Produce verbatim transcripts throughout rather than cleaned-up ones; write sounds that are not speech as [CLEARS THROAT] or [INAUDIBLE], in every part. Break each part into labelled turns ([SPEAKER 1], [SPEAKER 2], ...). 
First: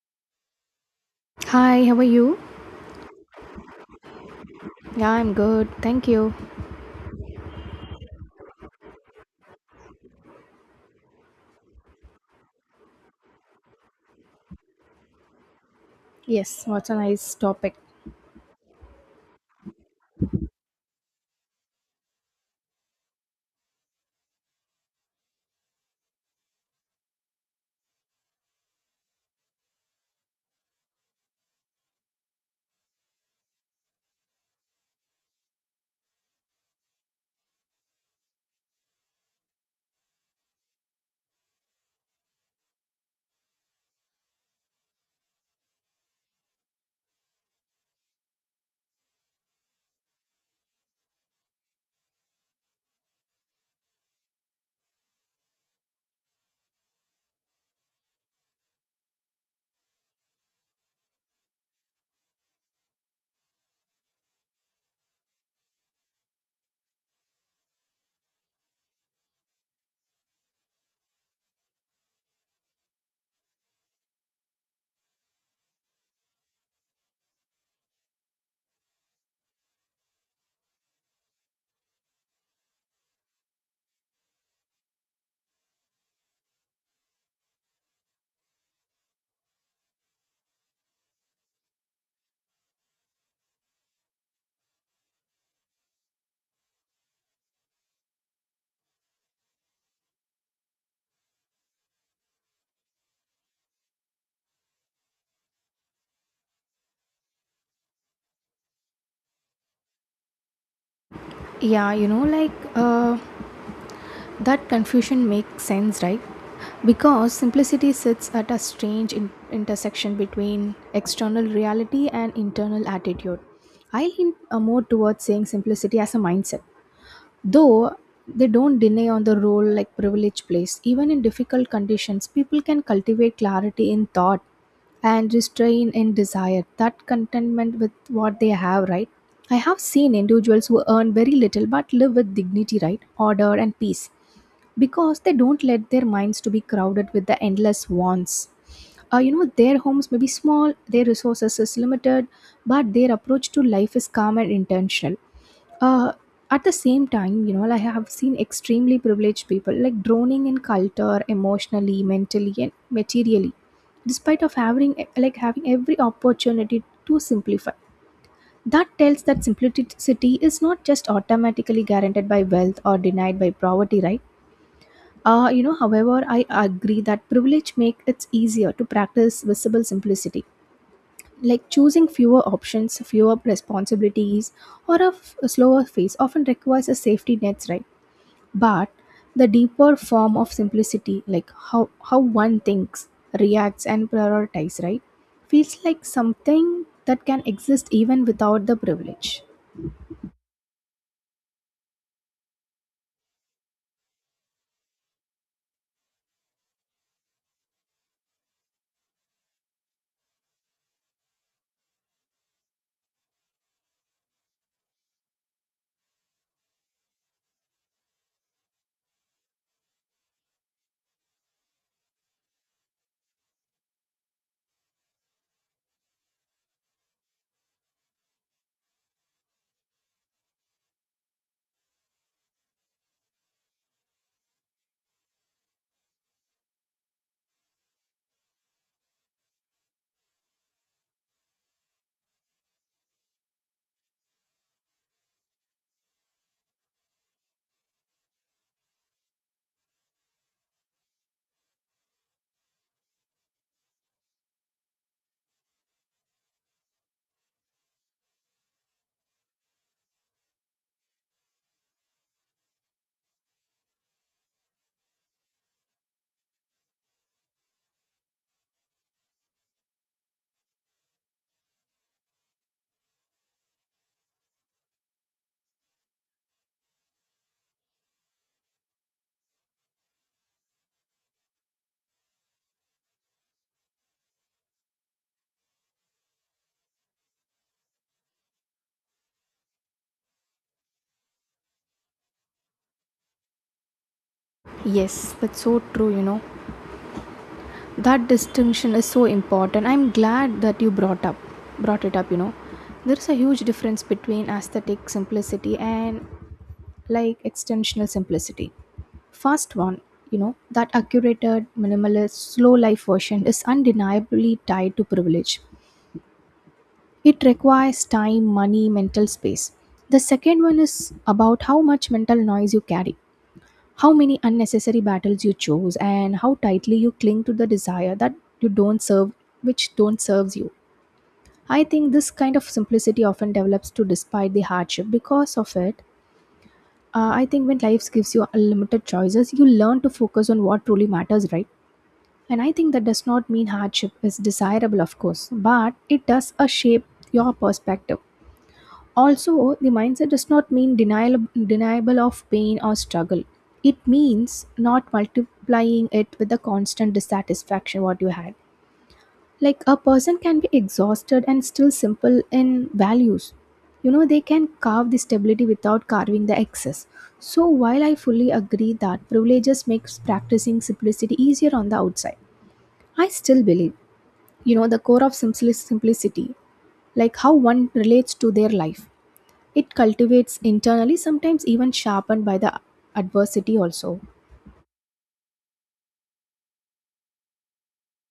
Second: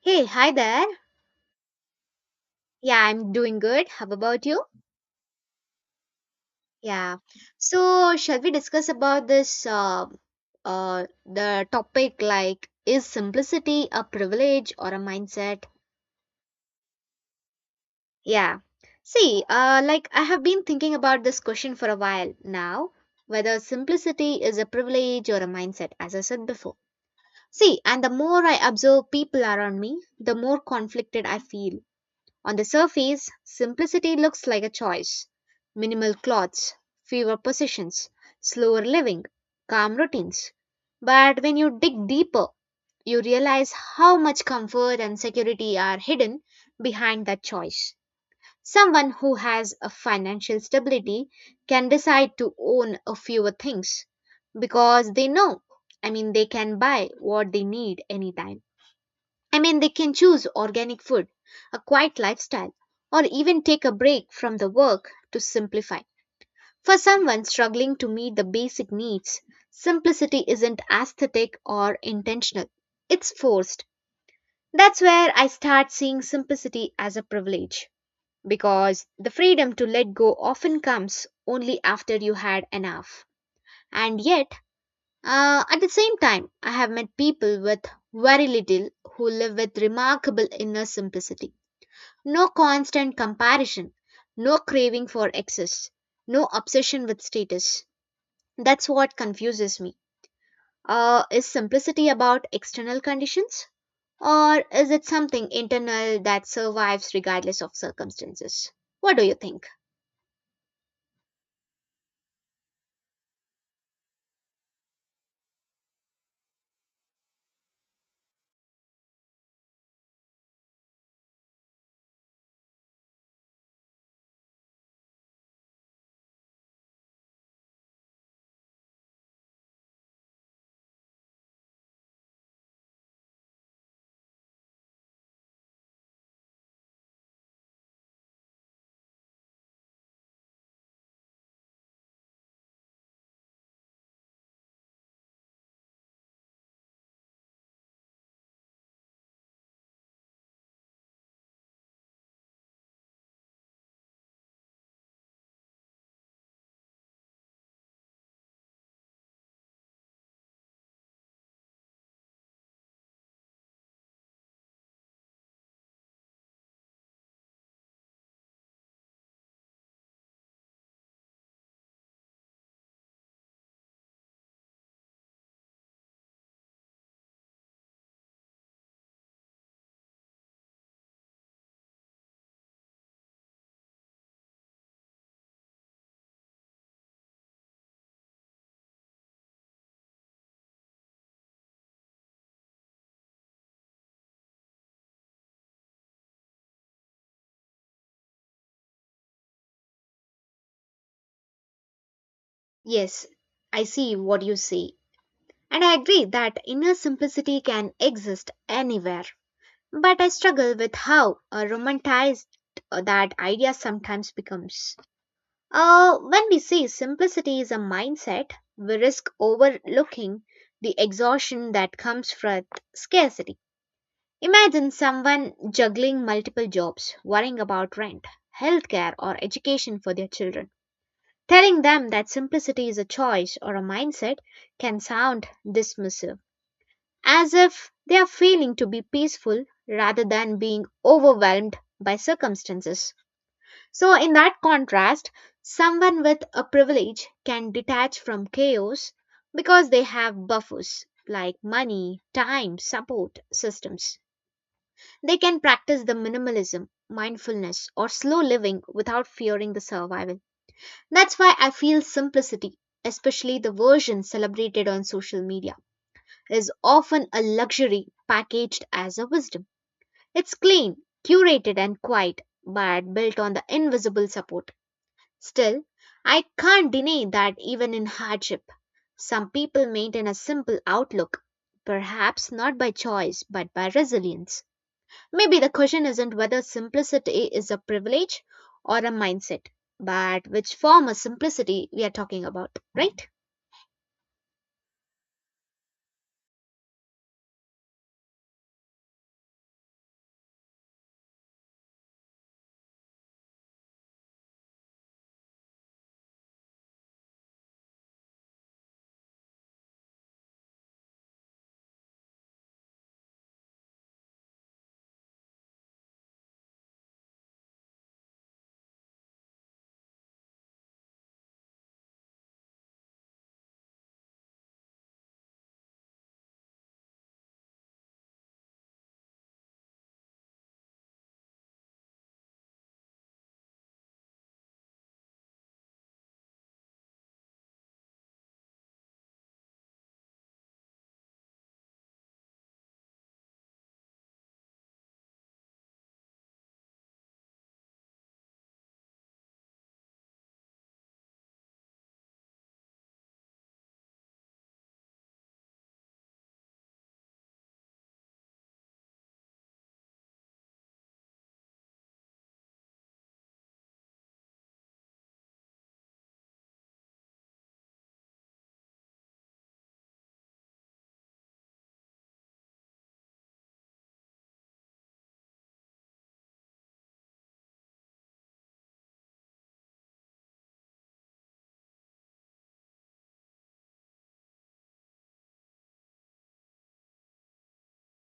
[SPEAKER 1] Hey, hi there.
[SPEAKER 2] Hi, how are you?
[SPEAKER 1] Yeah, I'm doing good. How about you?
[SPEAKER 2] Yeah, I'm good. Thank you.
[SPEAKER 1] Yeah. So, shall we discuss about this uh, uh the topic like is simplicity a privilege or a mindset?
[SPEAKER 2] Yes, what's a nice topic.
[SPEAKER 1] Yeah. See, uh like I have been thinking about this question for a while now, whether simplicity is a privilege or a mindset, as I said before. See, and the more I observe people around me, the more conflicted I feel. On the surface, simplicity looks like a choice. Minimal clothes, fewer possessions, slower living, calm routines. But when you dig deeper, you realize how much comfort and security are hidden behind that choice. Someone who has a financial stability can decide to own a fewer things because they know, I mean, they can buy what they need anytime. I mean, they can choose organic food, a quiet lifestyle, or even take a break from the work to simplify. For someone struggling to meet the basic needs, simplicity isn't aesthetic or intentional, it's forced. That's where I start seeing simplicity as a privilege because the freedom to let go often comes only after you had enough. And yet, uh, at the same time, I have met people with very little who live with remarkable inner simplicity, no constant comparison, no craving for excess, no obsession with status. That's what confuses me. Uh, is simplicity about external conditions? Or is it something internal that survives regardless of circumstances? What do you think?
[SPEAKER 2] Yeah, you know, like uh, that confusion makes sense, right? Because simplicity sits at a strange in- intersection between external reality and internal attitude. I lean uh, more towards saying simplicity as a mindset though they don't deny on the role like privilege plays, even in difficult conditions people can cultivate clarity in thought and restrain in desire, that contentment with what they have, right? I have seen individuals who earn very little but live with dignity, right, order and peace, because they don't let their minds to be crowded with the endless wants. Uh, you know, their homes may be small, their resources is limited, but their approach to life is calm and intentional. uh, at the same time, you know, like I have seen extremely privileged people like droning in culture, emotionally, mentally, and materially, despite of having like having every opportunity to simplify. That tells that simplicity is not just automatically guaranteed by wealth or denied by poverty, right? Uh, you know, however, I agree that privilege makes it easier to practice visible simplicity, like choosing fewer options, fewer responsibilities, or a, f- a slower phase often requires a safety nets, right? But the deeper form of simplicity, like how how one thinks, reacts and prioritizes, right, feels like something that can exist even without the privilege.
[SPEAKER 1] Yes, I see what you say. And I agree that inner simplicity can exist anywhere. But I struggle with how uh, romanticized uh, that idea sometimes becomes. Uh, when we say simplicity is a mindset, we risk overlooking the exhaustion that comes from scarcity. Imagine someone juggling multiple jobs, worrying about rent, healthcare, or education for their children. Telling them that simplicity is a choice or a mindset can sound dismissive, as if they are failing to be peaceful rather than being overwhelmed by circumstances. So, in that contrast, someone with a privilege can detach from chaos because they have buffers like money, time, support systems. They can practice the minimalism, mindfulness, or slow living without fearing the survival. That's why I feel simplicity, especially the version celebrated on social media, is often a luxury packaged as a wisdom. It's clean, curated, and quiet, but built on the invisible support. Still, I can't deny that even in hardship, some people maintain a simple outlook, perhaps not by choice but by resilience. Maybe the question isn't whether simplicity is a privilege or a mindset, but which form of simplicity we are talking about, right?
[SPEAKER 2] Yes, that's so true, you know, that distinction is so important. I'm glad that you brought up brought it up, you know. There's a huge difference between aesthetic simplicity and like extensional simplicity. First one, you know, that accurated, minimalist, slow life version is undeniably tied to privilege. It requires time, money, mental space. The second one is about how much mental noise you carry, how many unnecessary battles you chose, and how tightly you cling to the desire that you don't serve, which don't serves you. I think this kind of simplicity often develops to despite the hardship. Because of it, Uh, I think when life gives you unlimited choices, you learn to focus on what truly matters, right? And I think that does not mean hardship is desirable, of course, but it does uh, shape your perspective. Also, the mindset does not mean denial, deniable of pain or struggle. It means not multiplying it with the constant dissatisfaction what you had. Like a person can be exhausted and still simple in values. You know, they can carve the stability without carving the excess. So while I fully agree that privileges makes practicing simplicity easier on the outside, I still believe, you know, the core of simpli- simplicity, like how one relates to their life, it cultivates internally, sometimes even sharpened by the adversity also.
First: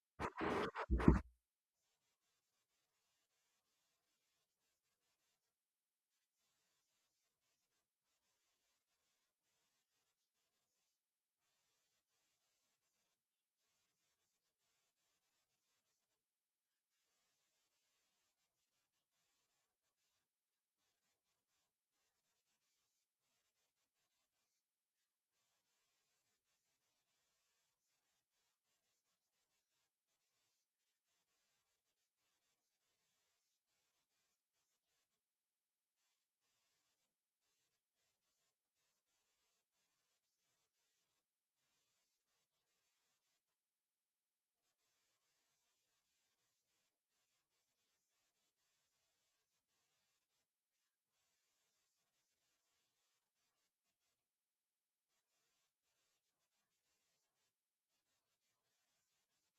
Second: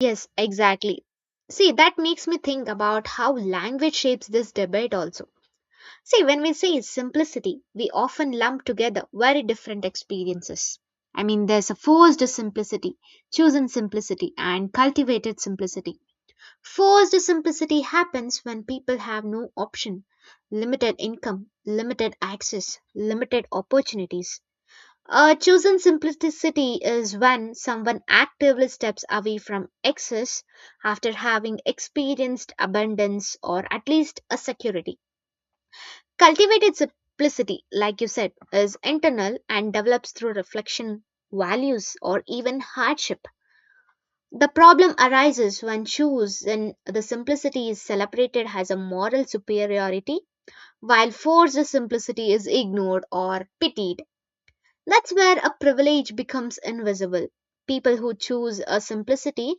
[SPEAKER 1] Yes, exactly. See, that makes me think about how language shapes this debate also. See, when we say simplicity, we often lump together very different experiences. I mean, there's a forced simplicity, chosen simplicity, and cultivated simplicity. Forced simplicity happens when people have no option, limited income, limited access, limited opportunities. A chosen simplicity is when someone actively steps away from excess after having experienced abundance or at least a security. Cultivated simplicity, like you said, is internal and develops through reflection, values, or even hardship. The problem arises when choose and the simplicity is celebrated as a moral superiority, while forced simplicity is ignored or pitied. That's where a privilege becomes invisible. People who choose a simplicity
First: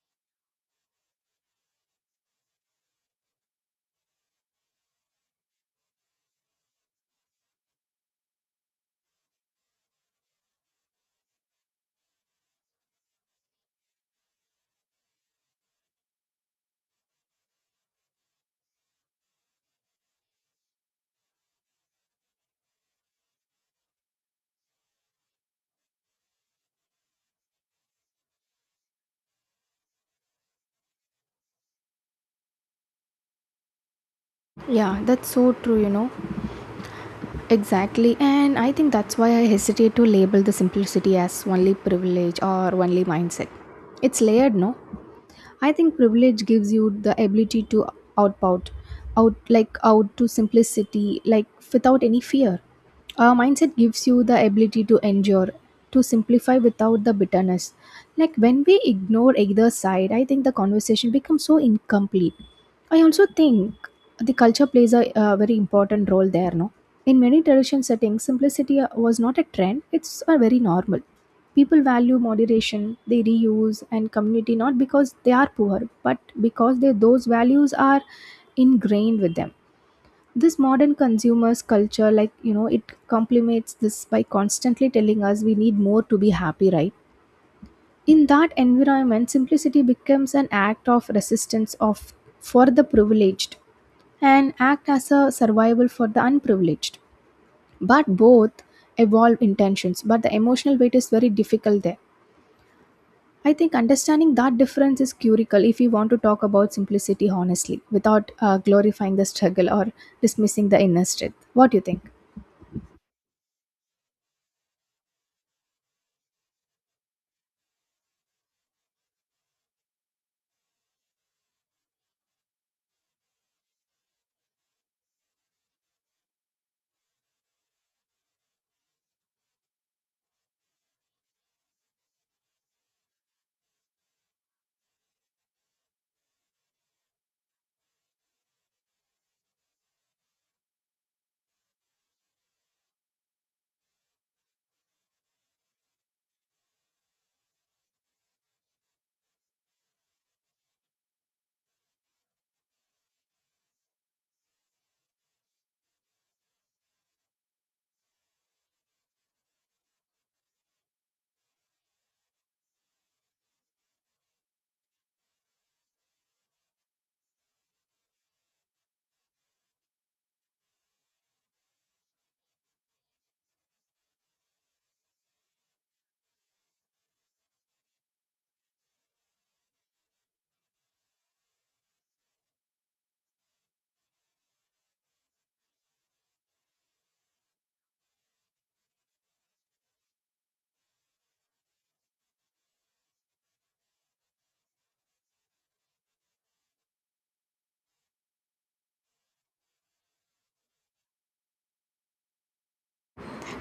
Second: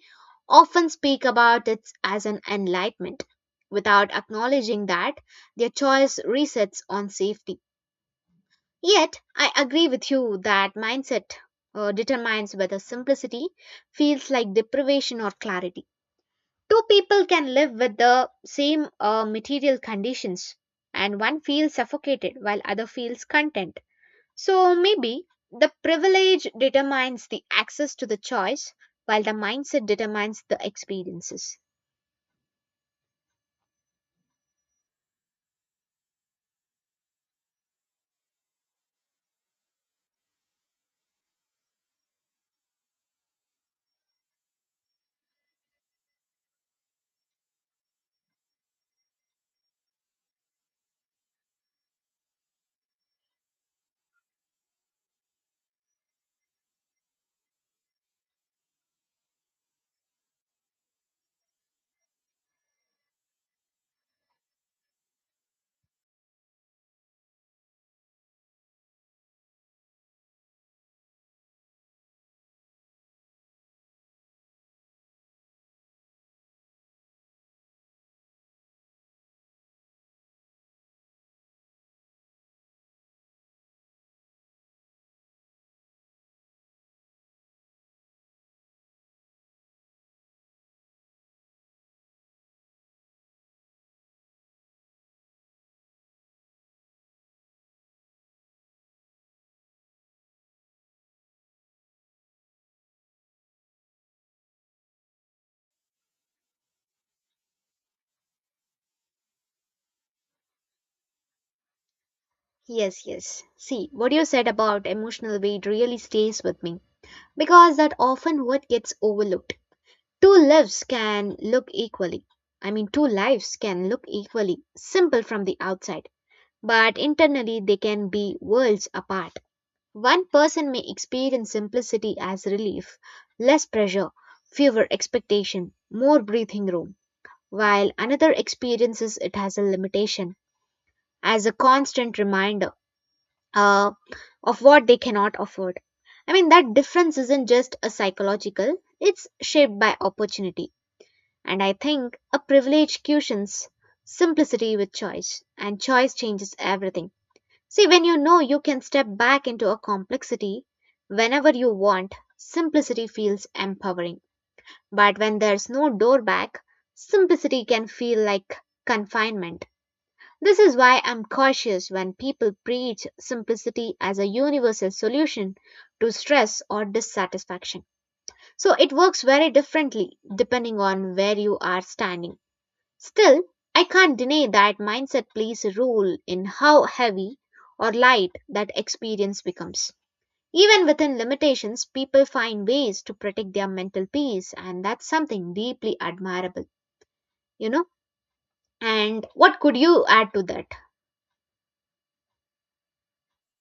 [SPEAKER 1] often speak about it as an enlightenment without acknowledging that their choice resets on safety. Yet, I agree with you that mindset uh, determines whether simplicity feels like deprivation or clarity. Two people can live with the same uh, material conditions, and one feels suffocated while other feels content. So maybe the privilege determines the access to the choice, while the mindset determines the experiences.
[SPEAKER 2] Yeah, that's so true, you know. Exactly, and I think that's why I hesitate to label the simplicity as only privilege or only mindset. It's layered, no? I think privilege gives you the ability to outpout, out like out to simplicity, like without any fear. Uh, mindset gives you the ability to endure, to simplify without the bitterness. Like when we ignore either side, I think the conversation becomes so incomplete. I also think the culture plays a, uh very important role there, no? In many tradition settings, simplicity uh, was not a trend, it's a very normal. People value moderation, they reuse and community, not because they are poor, but because they, those values are ingrained with them. This modern consumers culture, like you know, it complements this by constantly telling us we need more to be happy, right? In that environment, simplicity becomes an act of resistance of for the privileged and act as a survival for the unprivileged. But both evolve intentions, but the emotional weight is very difficult there. I think understanding that difference is curical if you want to talk about simplicity honestly without uh, glorifying the struggle or dismissing the inner strength. What do you think?
[SPEAKER 1] Yes, yes. See, what you said about emotional weight really stays with me because that often what gets overlooked. Two lives can look equally. I mean, two lives can look equally simple from the outside, but internally they can be worlds apart. One person may experience simplicity as relief, less pressure, fewer expectation, more breathing room, while another experiences it as a limitation, as a constant reminder uh, of what they cannot afford. I mean, that difference isn't just a psychological, it's shaped by opportunity. And I think a privilege cushions simplicity with choice, and choice changes everything. See, when you know you can step back into a complexity whenever you want, simplicity feels empowering. But when there's no door back, simplicity can feel like confinement. This is why I'm cautious when people preach simplicity as a universal solution to stress or dissatisfaction. So it works very differently depending on where you are standing. Still, I can't deny that mindset plays a role in how heavy or light that experience becomes. Even within limitations, people find ways to protect their mental peace, and that's something deeply admirable, you know? And what could you add to that?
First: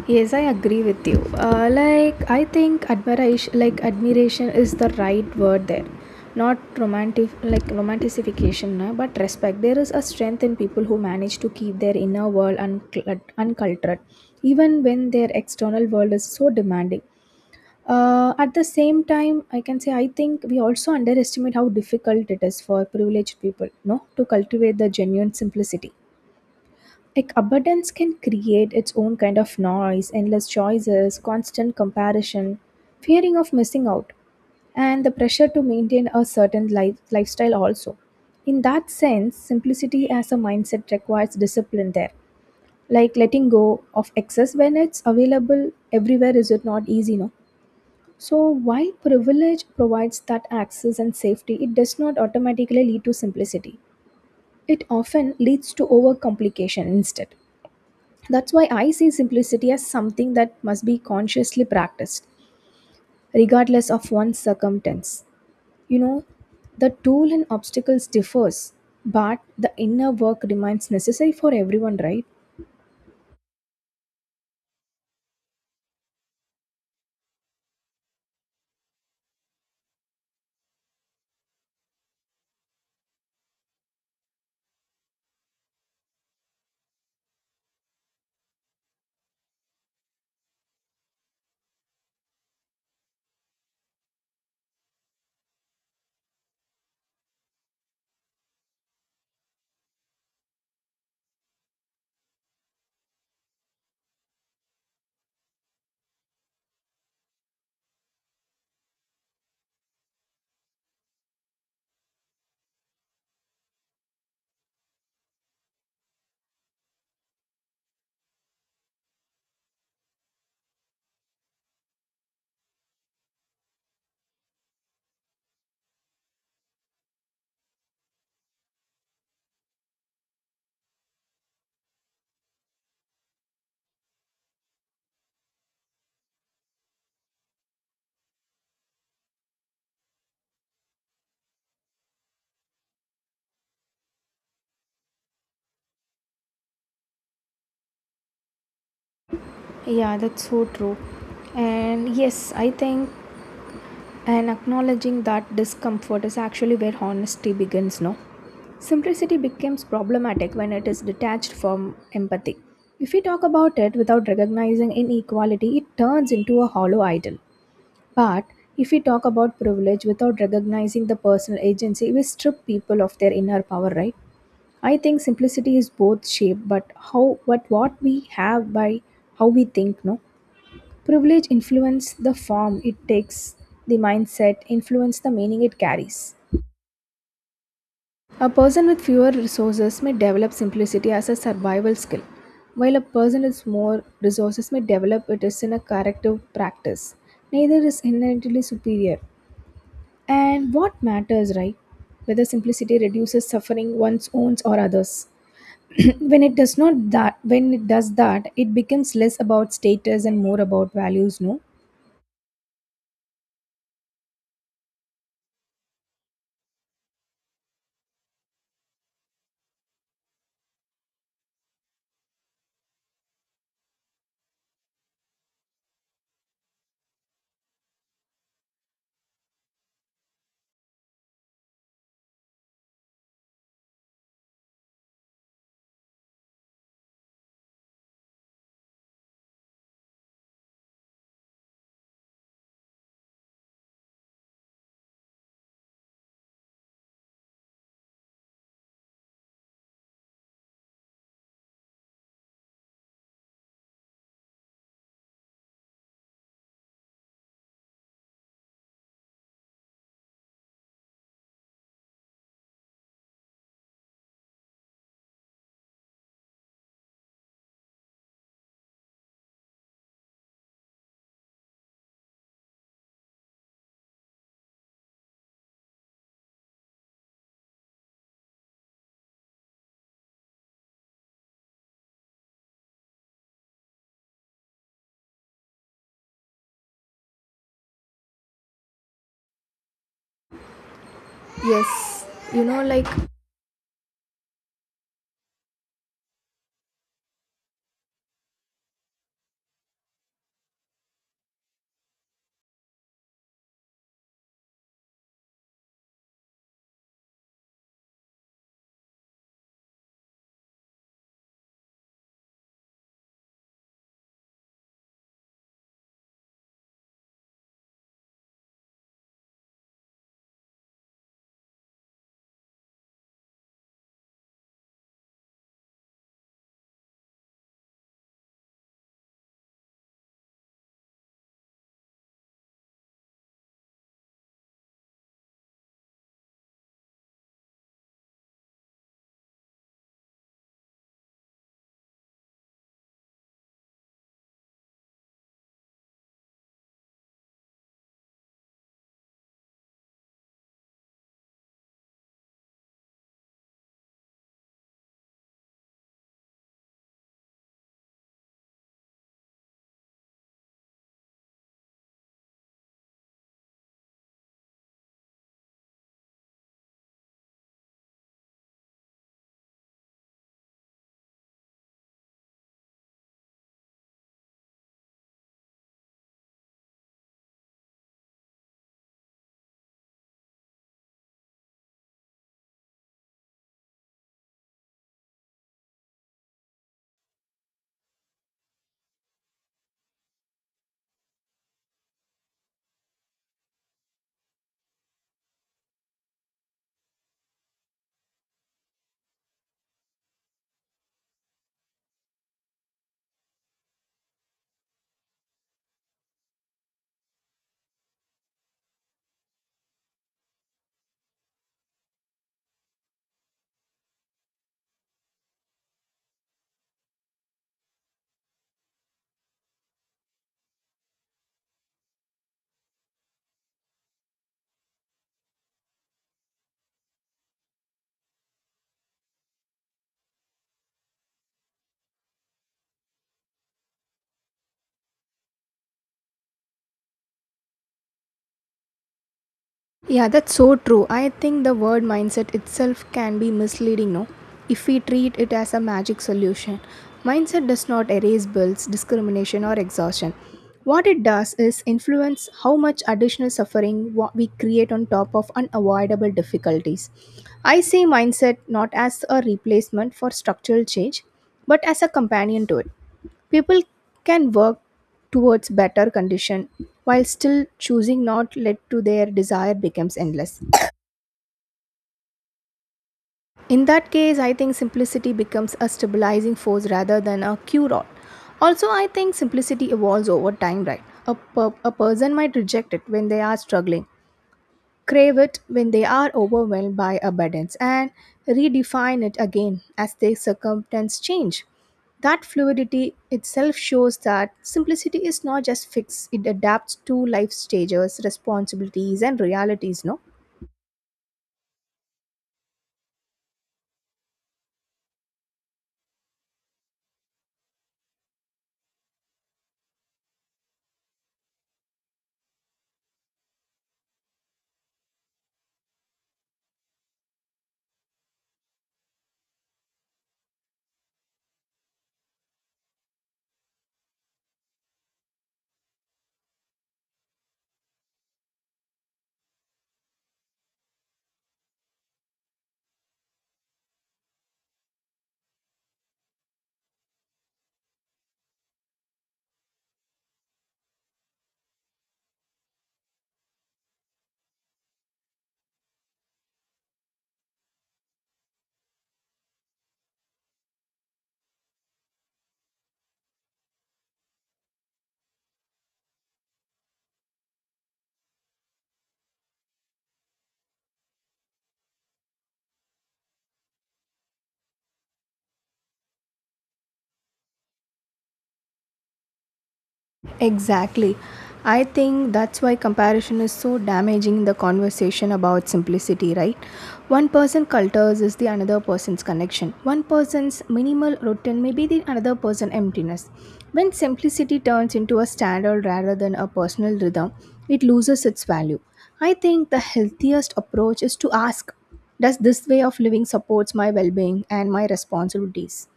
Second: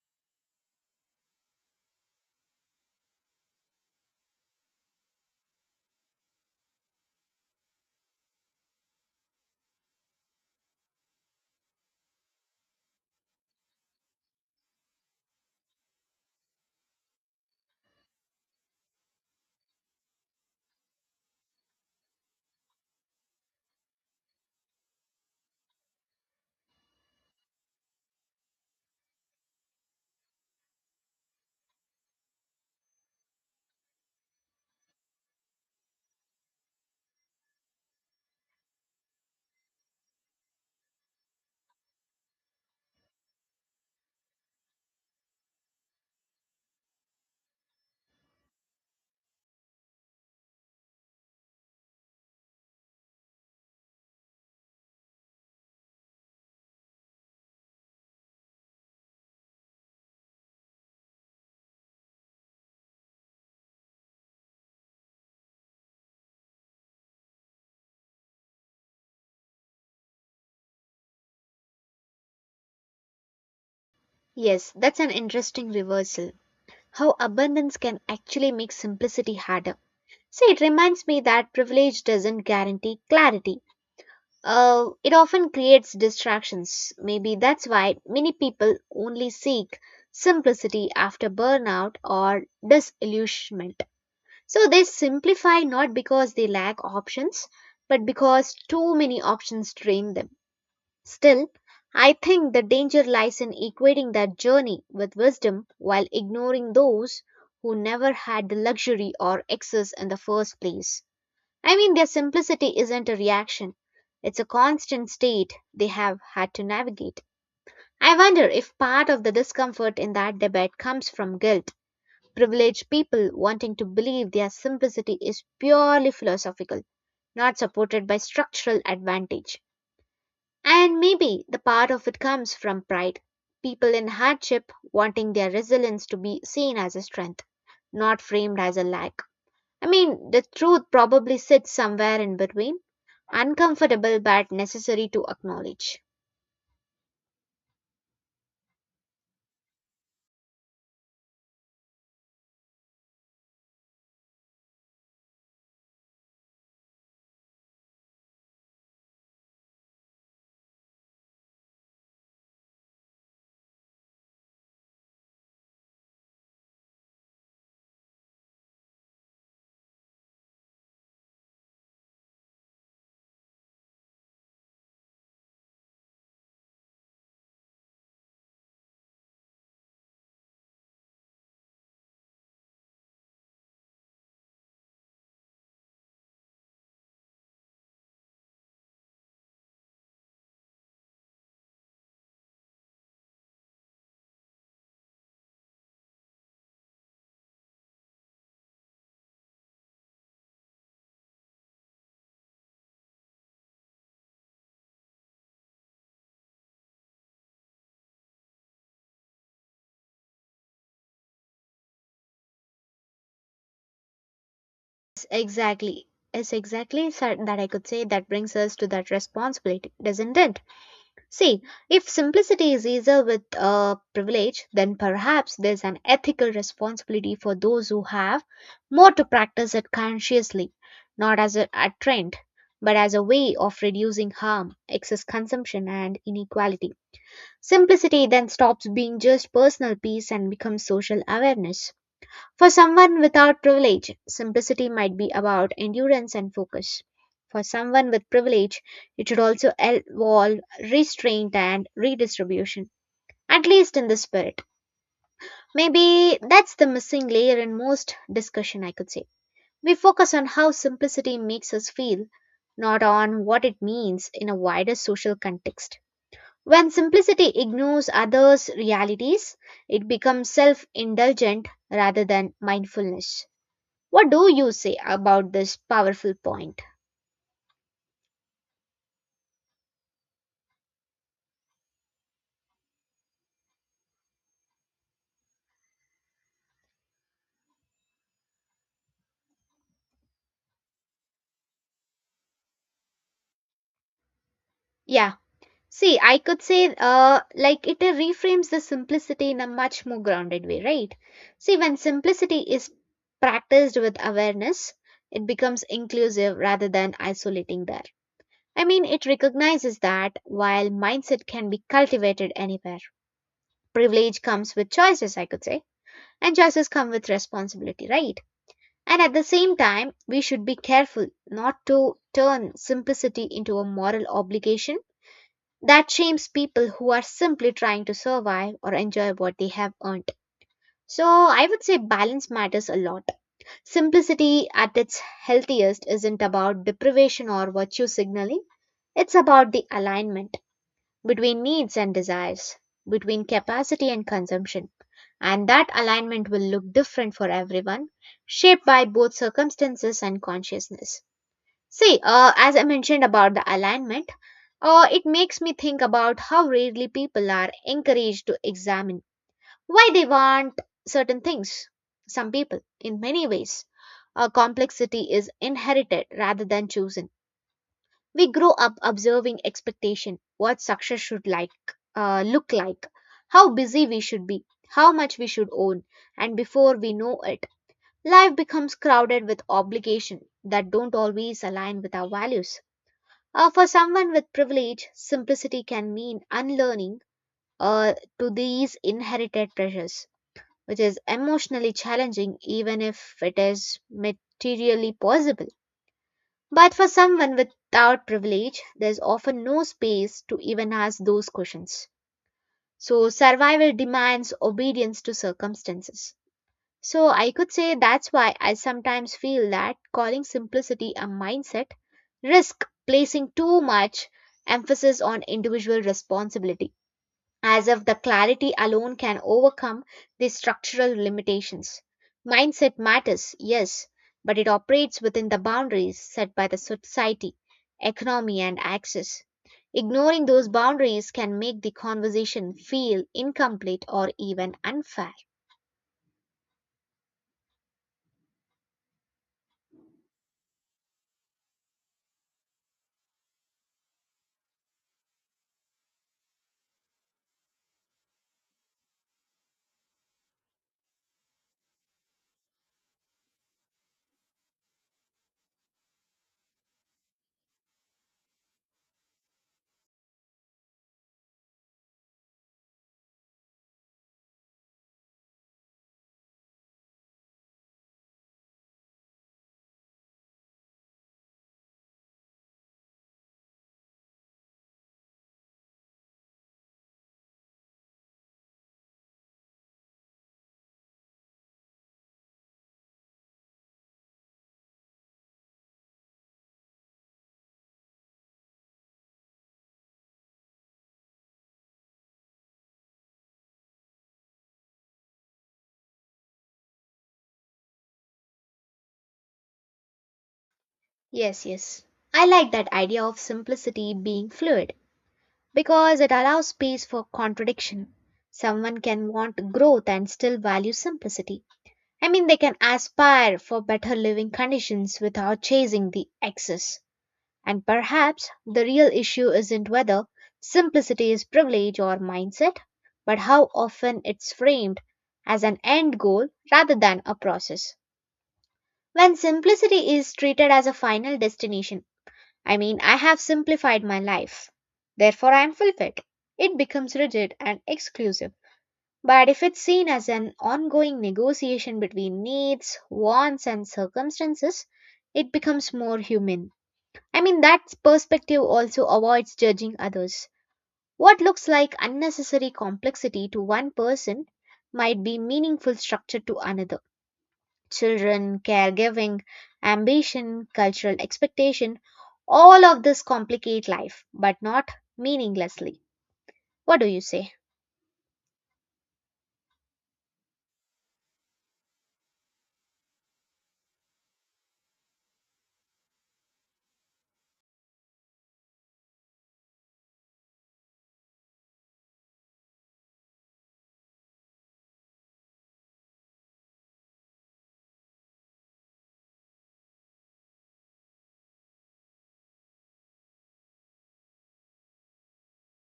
[SPEAKER 2] Yes, I agree with you. Uh, like I think admiration, like admiration is the right word there, not romantic, like romanticification, na, but respect. There is a strength in people who manage to keep their inner world unclut- uncultured, even when their external world is so demanding. Uh, at the same time, I can say I think we also underestimate how difficult it is for privileged people, no, to cultivate the genuine simplicity. Like abundance can create its own kind of noise, endless choices, constant comparison, fearing of missing out, and the pressure to maintain a certain life, lifestyle also. In that sense, simplicity as a mindset requires discipline there. Like letting go of excess when it's available everywhere is it not easy, no? So while privilege provides that access and safety, it does not automatically lead to simplicity. It often leads to overcomplication instead. That's why I see simplicity as something that must be consciously practiced, regardless of one's circumstance. You know, the tool and obstacles differs, but the inner work remains necessary for everyone, right?
[SPEAKER 1] Yes, that's an interesting reversal. How abundance can actually make simplicity harder. See, it reminds me that privilege doesn't guarantee clarity. Uh, it often creates distractions. Maybe that's why many people only seek simplicity after burnout or disillusionment. So they simplify not because they lack options, but because too many options drain them. Still, I think the danger lies in equating that journey with wisdom while ignoring those who never had the luxury or excess in the first place. I mean, their simplicity isn't a reaction, it's a constant state they have had to navigate. I wonder if part of the discomfort in that debate comes from guilt, privileged people wanting to believe their simplicity is purely philosophical, not supported by structural advantage. And maybe the part of it comes from pride, people in hardship wanting their resilience to be seen as a strength, not framed as a lack. I mean, the truth probably sits somewhere in between, uncomfortable but necessary to acknowledge.
[SPEAKER 2] Yeah, that's so true. And yes, I think, and acknowledging that discomfort is actually where honesty begins, no? Simplicity becomes problematic when it is detached from empathy. If we talk about it without recognizing inequality, it turns into a hollow idol. But if we talk about privilege without recognizing the personal agency, we strip people of their inner power, right? I think simplicity is both shape but how but what we have by how we think, no? Privilege influence the form it takes, the mindset influence the meaning it carries. A person with fewer resources may develop simplicity as a survival skill, while a person with more resources may develop it as in a corrective practice. Neither is inherently superior. And what matters, right? Whether simplicity reduces suffering, one's own or others. [CLEARS THROAT] When it does not, that, when it does that, it becomes less about status and more about values, no?
[SPEAKER 1] Yes, exactly. Yes, exactly sir, that I could say that brings us to that responsibility, doesn't it? See, if simplicity is easier with uh, privilege, then perhaps there's an ethical responsibility for those who have more to practice it consciously, not as a, a trend, but as a way of reducing harm, excess consumption, and inequality. Simplicity then stops being just personal peace and becomes social awareness. For someone without privilege, simplicity might be about endurance and focus. For someone with privilege, it should also involve restraint and redistribution, at least in the spirit. Maybe that's the missing layer in most discussion, I could say. We focus on how simplicity makes us feel, not on what it means in a wider social context. When simplicity ignores others' realities, it becomes self indulgent rather than mindfulness. What do you say about this powerful point?
[SPEAKER 2] Yes, you know, like.
[SPEAKER 1] Yeah, see, I could say uh, like it reframes the simplicity in a much more grounded way, right? See, when simplicity is practiced with awareness, it becomes inclusive rather than isolating there. I mean, it recognizes that while mindset can be cultivated anywhere, privilege comes with choices, I could say. And choices come with responsibility, right? And at the same time, we should be careful not to turn simplicity into a moral obligation that shames people who are simply trying to survive or enjoy what they have earned. So, I would say balance matters a lot. Simplicity at its healthiest isn't about deprivation or virtue signaling, it's about the alignment between needs and desires, between capacity and consumption. And that alignment will look different for everyone, shaped by both circumstances and consciousness. See, uh, as I mentioned about the alignment, uh, it makes me think about how rarely people are encouraged to examine why they want certain things. Some people, in many ways, uh, complexity is inherited rather than chosen. We grow up observing expectation, what success should like uh, look like, how busy we should be, how much we should own, and before we know it, life becomes crowded with obligation that don't always align with our values. Uh, for someone with privilege, simplicity can mean unlearning uh, to these inherited pressures, which is emotionally challenging even if it is materially possible. But for someone without privilege, there's often no space to even ask those questions. So, survival demands obedience to circumstances. So, I could say that's why I sometimes feel that calling simplicity a mindset risk placing too much emphasis on individual responsibility as if the clarity alone can overcome these structural limitations. Mindset matters, yes, but it operates within the boundaries set by the society, economy, and access. Ignoring those boundaries can make the conversation feel incomplete or even unfair.
[SPEAKER 2] Yeah, that's so true. I think the word mindset itself can be misleading, no? If we treat it as a magic solution, mindset does not erase bills, discrimination, or exhaustion. What it does is influence how much additional suffering wha- we create on top of unavoidable difficulties. I see mindset not as a replacement for structural change, but as a companion to it. People can work towards better condition while still choosing not let to their desire becomes endless. In that case, I think simplicity becomes a stabilizing force rather than a cure all. Also I think simplicity evolves over time, right? A, per- a person might reject it when they are struggling, crave it when they are overwhelmed by abundance, and redefine it again as their circumstances change. That fluidity itself shows that simplicity is not just fixed, it adapts to life stages, responsibilities, and realities, no?
[SPEAKER 1] Yes, yes. I like that idea of simplicity being fluid because it allows space for contradiction. Someone can want growth and still value simplicity. I mean, they can aspire for better living conditions without chasing the excess. And perhaps the real issue isn't whether simplicity is privilege or mindset, but how often it's framed as an end goal rather than a process. When simplicity is treated as a final destination, I mean, I have simplified my life, therefore I am fulfilled, it becomes rigid and exclusive. But if it's seen as an ongoing negotiation between needs, wants, and circumstances, it becomes more human. I mean, that perspective also avoids judging others. What looks like unnecessary complexity to one person might be meaningful structure to another. Children, caregiving, ambition, cultural expectation, all of this complicate life, but not meaninglessly. What do you say?
[SPEAKER 2] Exactly. I think that's why comparison is so damaging in the conversation about simplicity, right? One person cultures is the another person's connection. One person's minimal routine may be the another person's emptiness. When simplicity turns into a standard rather than a personal rhythm, it loses its value. I think the healthiest approach is to ask, does this way of living supports my well-being and my responsibilities?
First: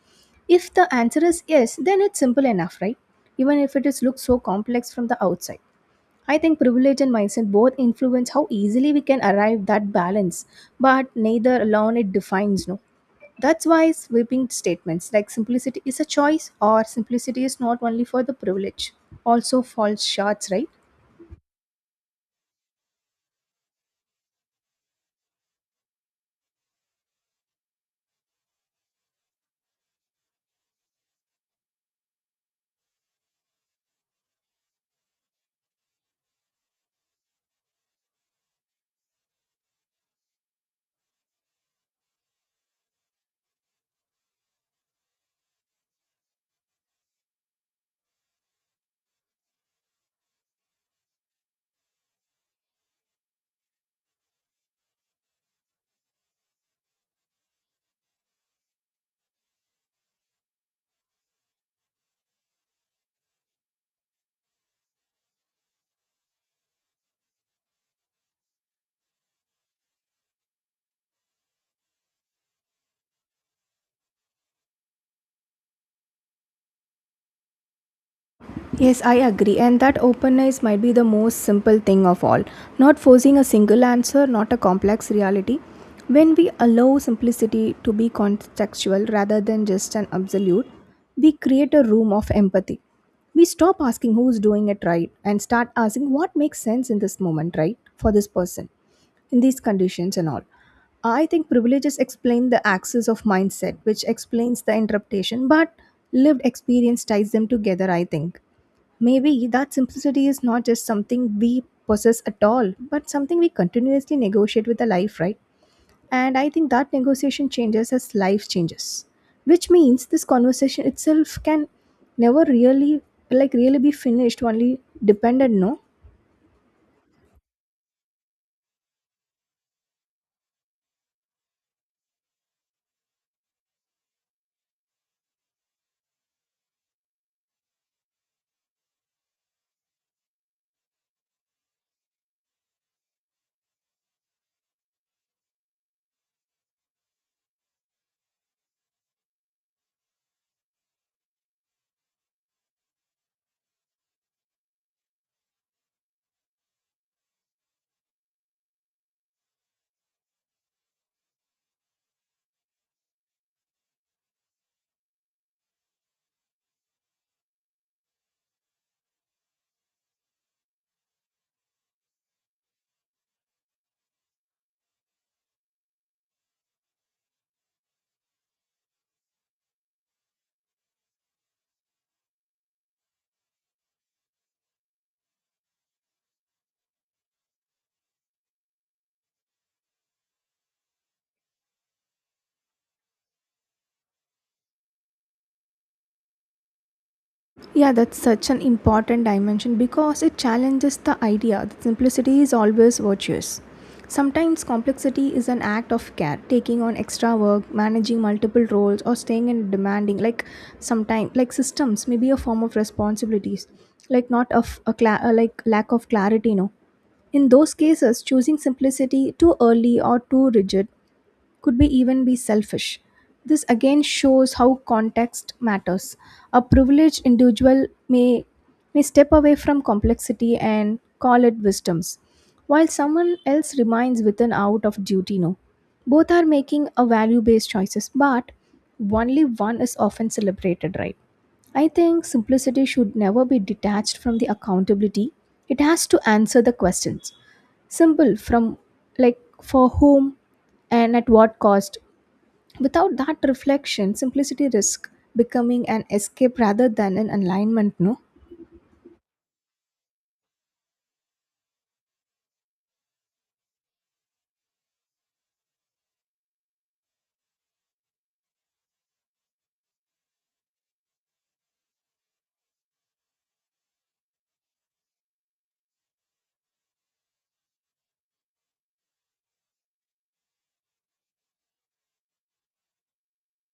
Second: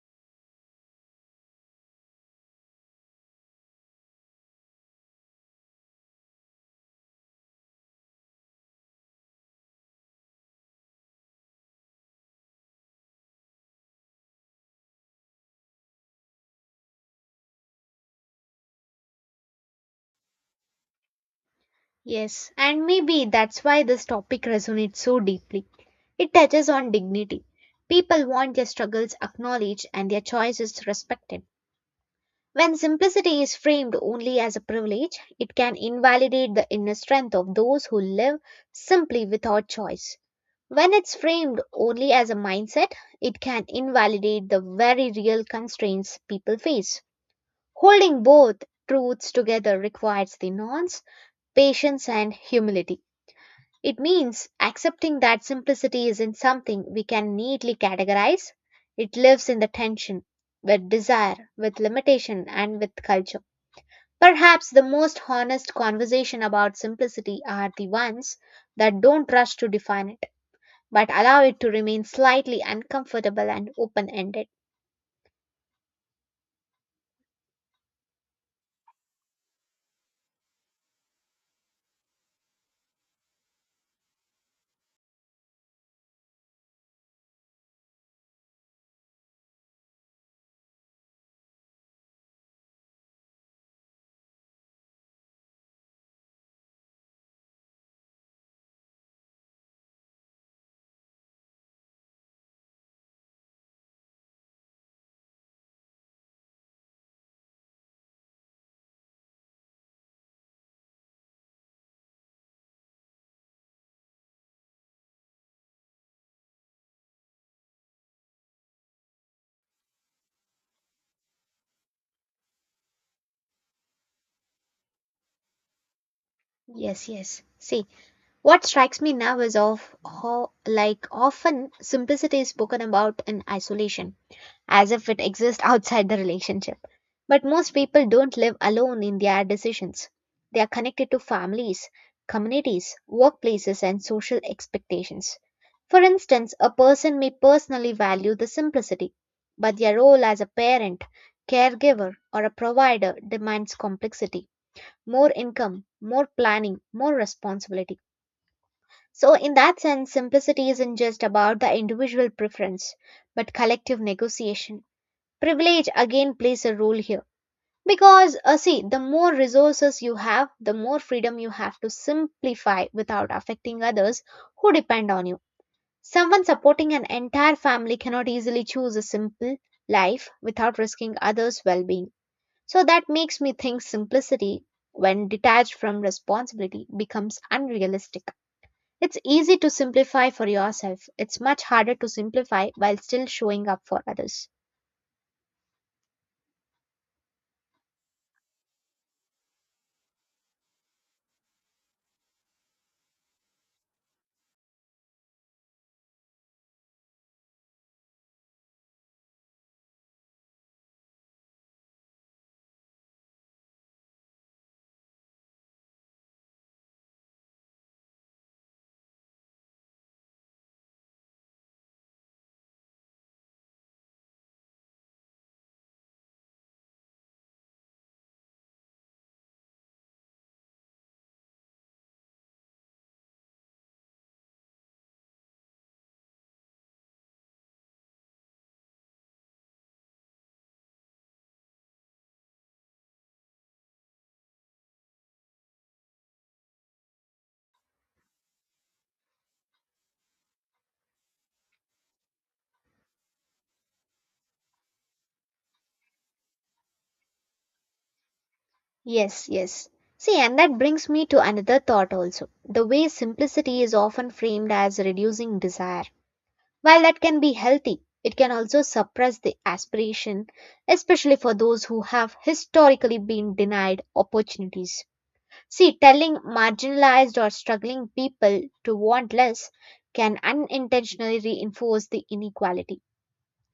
[SPEAKER 2] If the answer is yes, then it's simple enough, right? Even if it is looks so complex from the outside. I think privilege and mindset both influence how easily we can arrive that balance, but neither alone it defines, no. That's why sweeping statements like simplicity is a choice or simplicity is not only for the privilege also falls short, right?
[SPEAKER 1] Yes, and maybe that's why this topic resonates so deeply. It touches on dignity. People want their struggles acknowledged and their choices respected. When simplicity is framed only as a privilege, it can invalidate the inner strength of those who live simply without choice. When it's framed only as a mindset, it can invalidate the very real constraints people face. Holding both truths together requires the nuance, patience, and humility. It means accepting that simplicity isn't something we can neatly categorize. It lives in the tension with desire, with limitation, and with culture. Perhaps the most honest conversation about simplicity are the ones that don't rush to define it, but allow it to remain slightly uncomfortable and open ended.
[SPEAKER 2] Yes, I agree, and that openness might be the most simple thing of all. Not forcing a single answer, not a complex reality. When we allow simplicity to be contextual rather than just an absolute, we create a room of empathy. We stop asking who's doing it right and start asking what makes sense in this moment, right, for this person, in these conditions and all. I think privileges explain the axis of mindset, which explains the interpretation, but lived experience ties them together, I think. Maybe that simplicity is not just something we possess at all, but something we continuously negotiate with the life, right? And I think that negotiation changes as life changes, which means this conversation itself can never really, like, really be finished, only dependent, no?
[SPEAKER 1] Yes, yes. See, what strikes me now is of how, like, often simplicity is spoken about in isolation as if it exists outside the relationship. But most people don't live alone in their decisions. They are connected to families, communities, workplaces, and social expectations. For instance, a person may personally value the simplicity, but their role as a parent, caregiver, or a provider demands complexity, more income, more planning, more responsibility. So, in that sense, simplicity isn't just about the individual preference, but collective negotiation. Privilege again plays a role here because, uh, see, the more resources you have, the more freedom you have to simplify without affecting others who depend on you. Someone supporting an entire family cannot easily choose a simple life without risking others' well being. So that makes me think simplicity, when detached from responsibility, becomes unrealistic. It's easy to simplify for yourself, it's much harder to simplify while still showing up for others.
[SPEAKER 2] Yeah, that's such an important dimension because it challenges the idea that simplicity is always virtuous. Sometimes complexity is an act of care, taking on extra work, managing multiple roles, or staying in demanding. Like sometimes, like systems may be a form of responsibilities, like not of a, cla- uh, like lack of clarity. No, in those cases, choosing simplicity too early or too rigid could be even be selfish. This again shows how context matters. A privileged individual may may step away from complexity and call it wisdoms, while someone else remains within out of duty, no. Both are making a value-based choices, but only one is often celebrated, right? I think simplicity should never be detached from the accountability. It has to answer the questions. Simple from, like, for whom and at what cost. Without that reflection, simplicity risk becoming an escape rather than an alignment, no?
[SPEAKER 1] Yes, yes. See, and that brings me to another thought also. The way simplicity is often framed as reducing desire. While that can be healthy, it can also suppress the aspiration, especially for those who have historically been denied opportunities. See, telling marginalized or struggling people to want less can unintentionally reinforce the inequality,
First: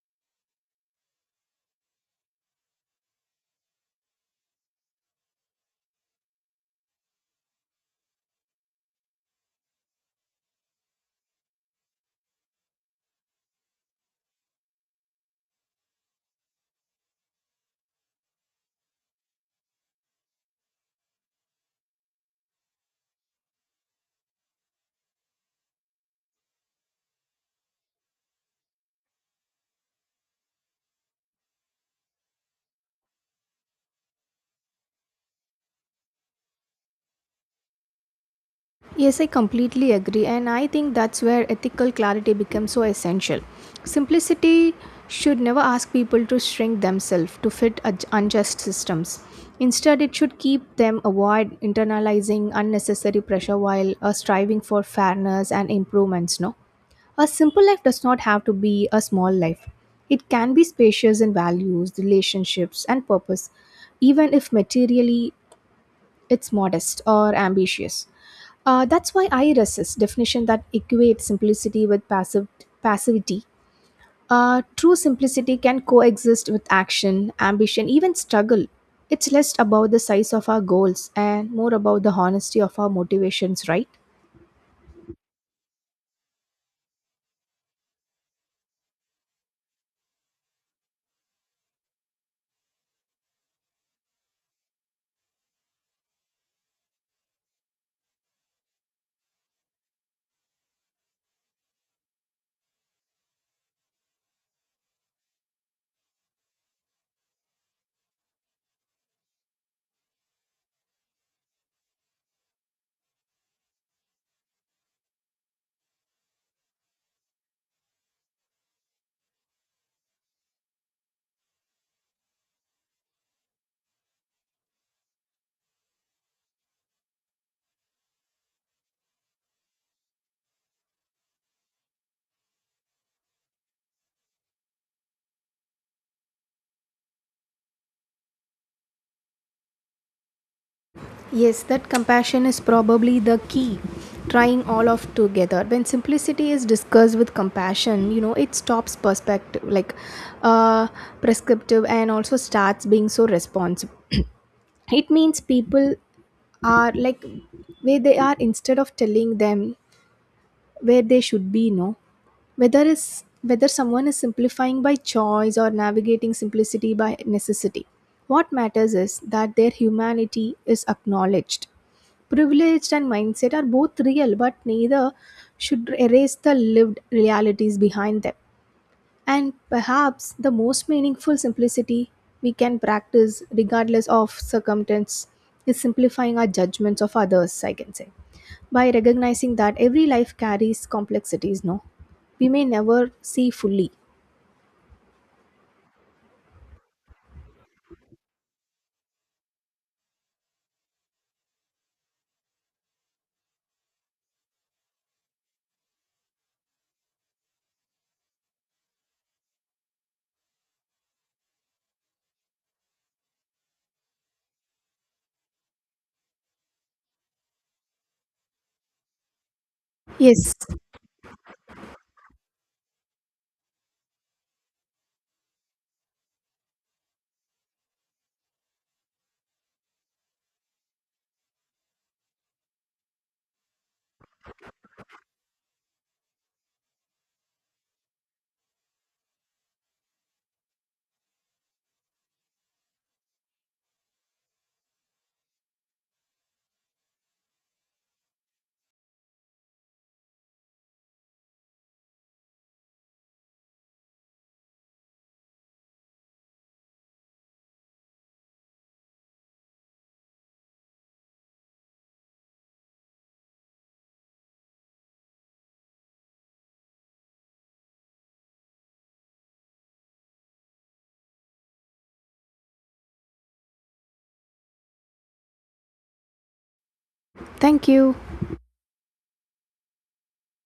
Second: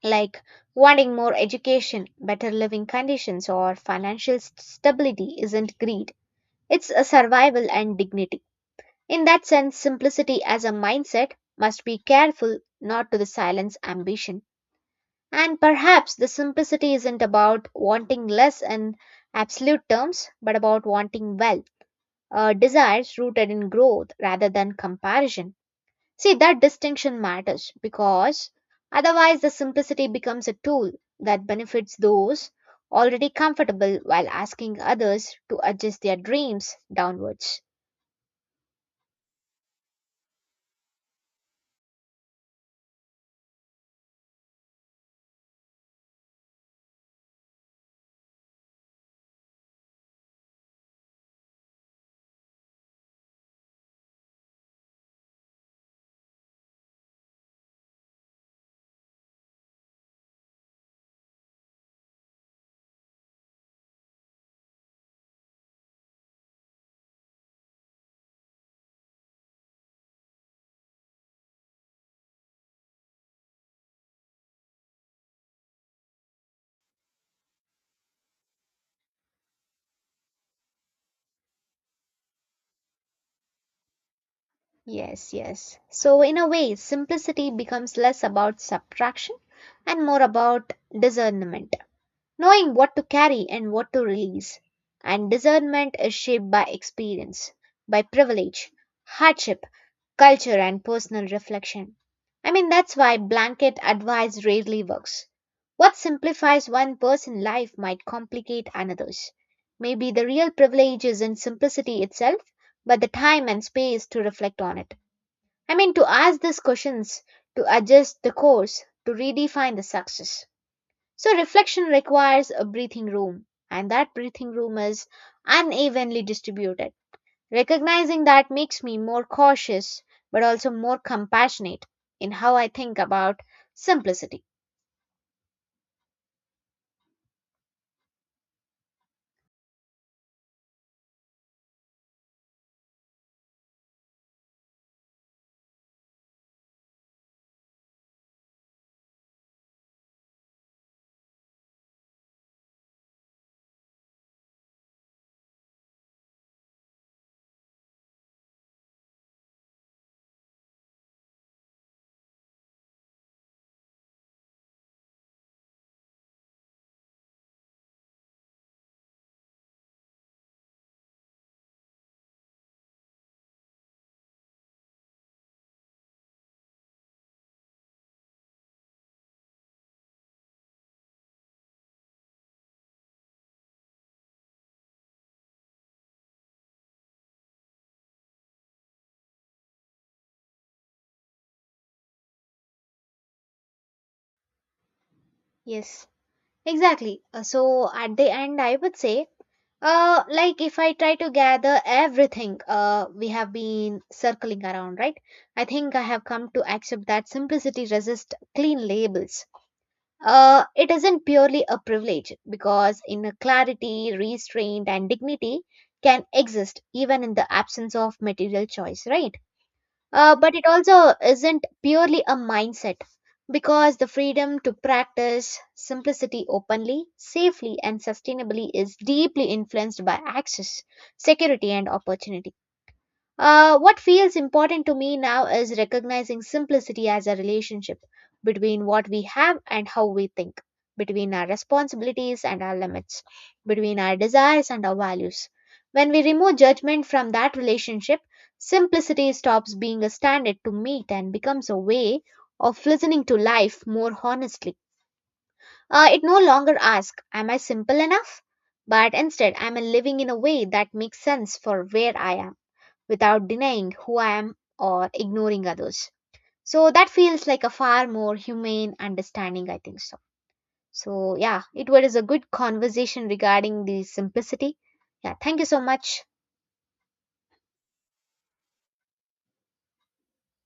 [SPEAKER 1] like wanting more education, better living conditions, or financial st- stability isn't greed, it's a survival and dignity. In that sense, simplicity as a mindset must be careful not to the silence ambition. And perhaps the simplicity isn't about wanting less in absolute terms, but about wanting wealth, uh, desires rooted in growth rather than comparison. See, that distinction matters because otherwise the simplicity becomes a tool that benefits those already comfortable while asking others to adjust their dreams downwards.
[SPEAKER 2] Yes, I completely agree, and I think that's where ethical clarity becomes so essential. Simplicity should never ask people to shrink themselves to fit ad- unjust systems. Instead, it should keep them avoid internalizing unnecessary pressure while uh, striving for fairness and improvements. No, a simple life does not have to be a small life. It can be spacious in values, relationships, and purpose, even if materially it's modest or ambitious. Uh, that's why I resist definition that equate simplicity with passive passivity. Uh, true simplicity can coexist with action, ambition, even struggle. It's less about the size of our goals and more about the honesty of our motivations, right?
[SPEAKER 1] Yes, yes. So, in a way, simplicity becomes less about subtraction and more about discernment, knowing what to carry and what to release. And discernment is shaped by experience, by privilege, hardship, culture, and personal reflection. I mean, that's why blanket advice rarely works. What simplifies one person's life might complicate another's. Maybe the real privilege is in simplicity itself, but the time and space to reflect on it. I mean, to ask these questions, to adjust the course, to redefine the success. So, reflection requires a breathing room, and that breathing room is unevenly distributed. Recognizing that makes me more cautious, but also more compassionate in how I think about simplicity.
[SPEAKER 2] Yes, that compassion is probably the key. Trying all of together. When simplicity is discussed with compassion, you know, it stops perspective, like uh, prescriptive, and also starts being so responsive. [CLEARS THROAT] It means people are like where they are instead of telling them where they should be, no? Whether is whether someone is simplifying by choice or navigating simplicity by necessity. What matters is that their humanity is acknowledged. Privilege and mindset are both real, but neither should erase the lived realities behind them. And perhaps the most meaningful simplicity we can practice, regardless of circumstance, is simplifying our judgments of others, I can say. By recognizing that every life carries complexities, no? We may never see fully.
[SPEAKER 1] Yes, exactly. Uh, So, at the end, I would say, Uh, like, if I try to gather everything uh, we have been circling around, right? I think I have come to accept that simplicity resists clean labels. Uh, it isn't purely a privilege because inner clarity, restraint, and dignity can exist even in the absence of material choice, right? Uh,
[SPEAKER 2] Yes,
[SPEAKER 1] but it also isn't purely a mindset because the freedom to practice simplicity openly, safely, and sustainably is deeply influenced by access, security, and opportunity. Uh, what feels important to me now is recognizing simplicity as a relationship between what we have and how we think, between our responsibilities and our limits, between our desires and our values. When we remove judgment from that relationship, simplicity stops being a standard to meet and becomes a way of listening to life more honestly. Uh, it no longer asks, am I simple enough? But instead, am I living in a way that makes sense for where I am, without denying who I am or ignoring others? So that feels like a far more humane understanding, I think so. So, yeah, it was a good conversation regarding the simplicity. Yeah, thank you so much.
[SPEAKER 2] thank you.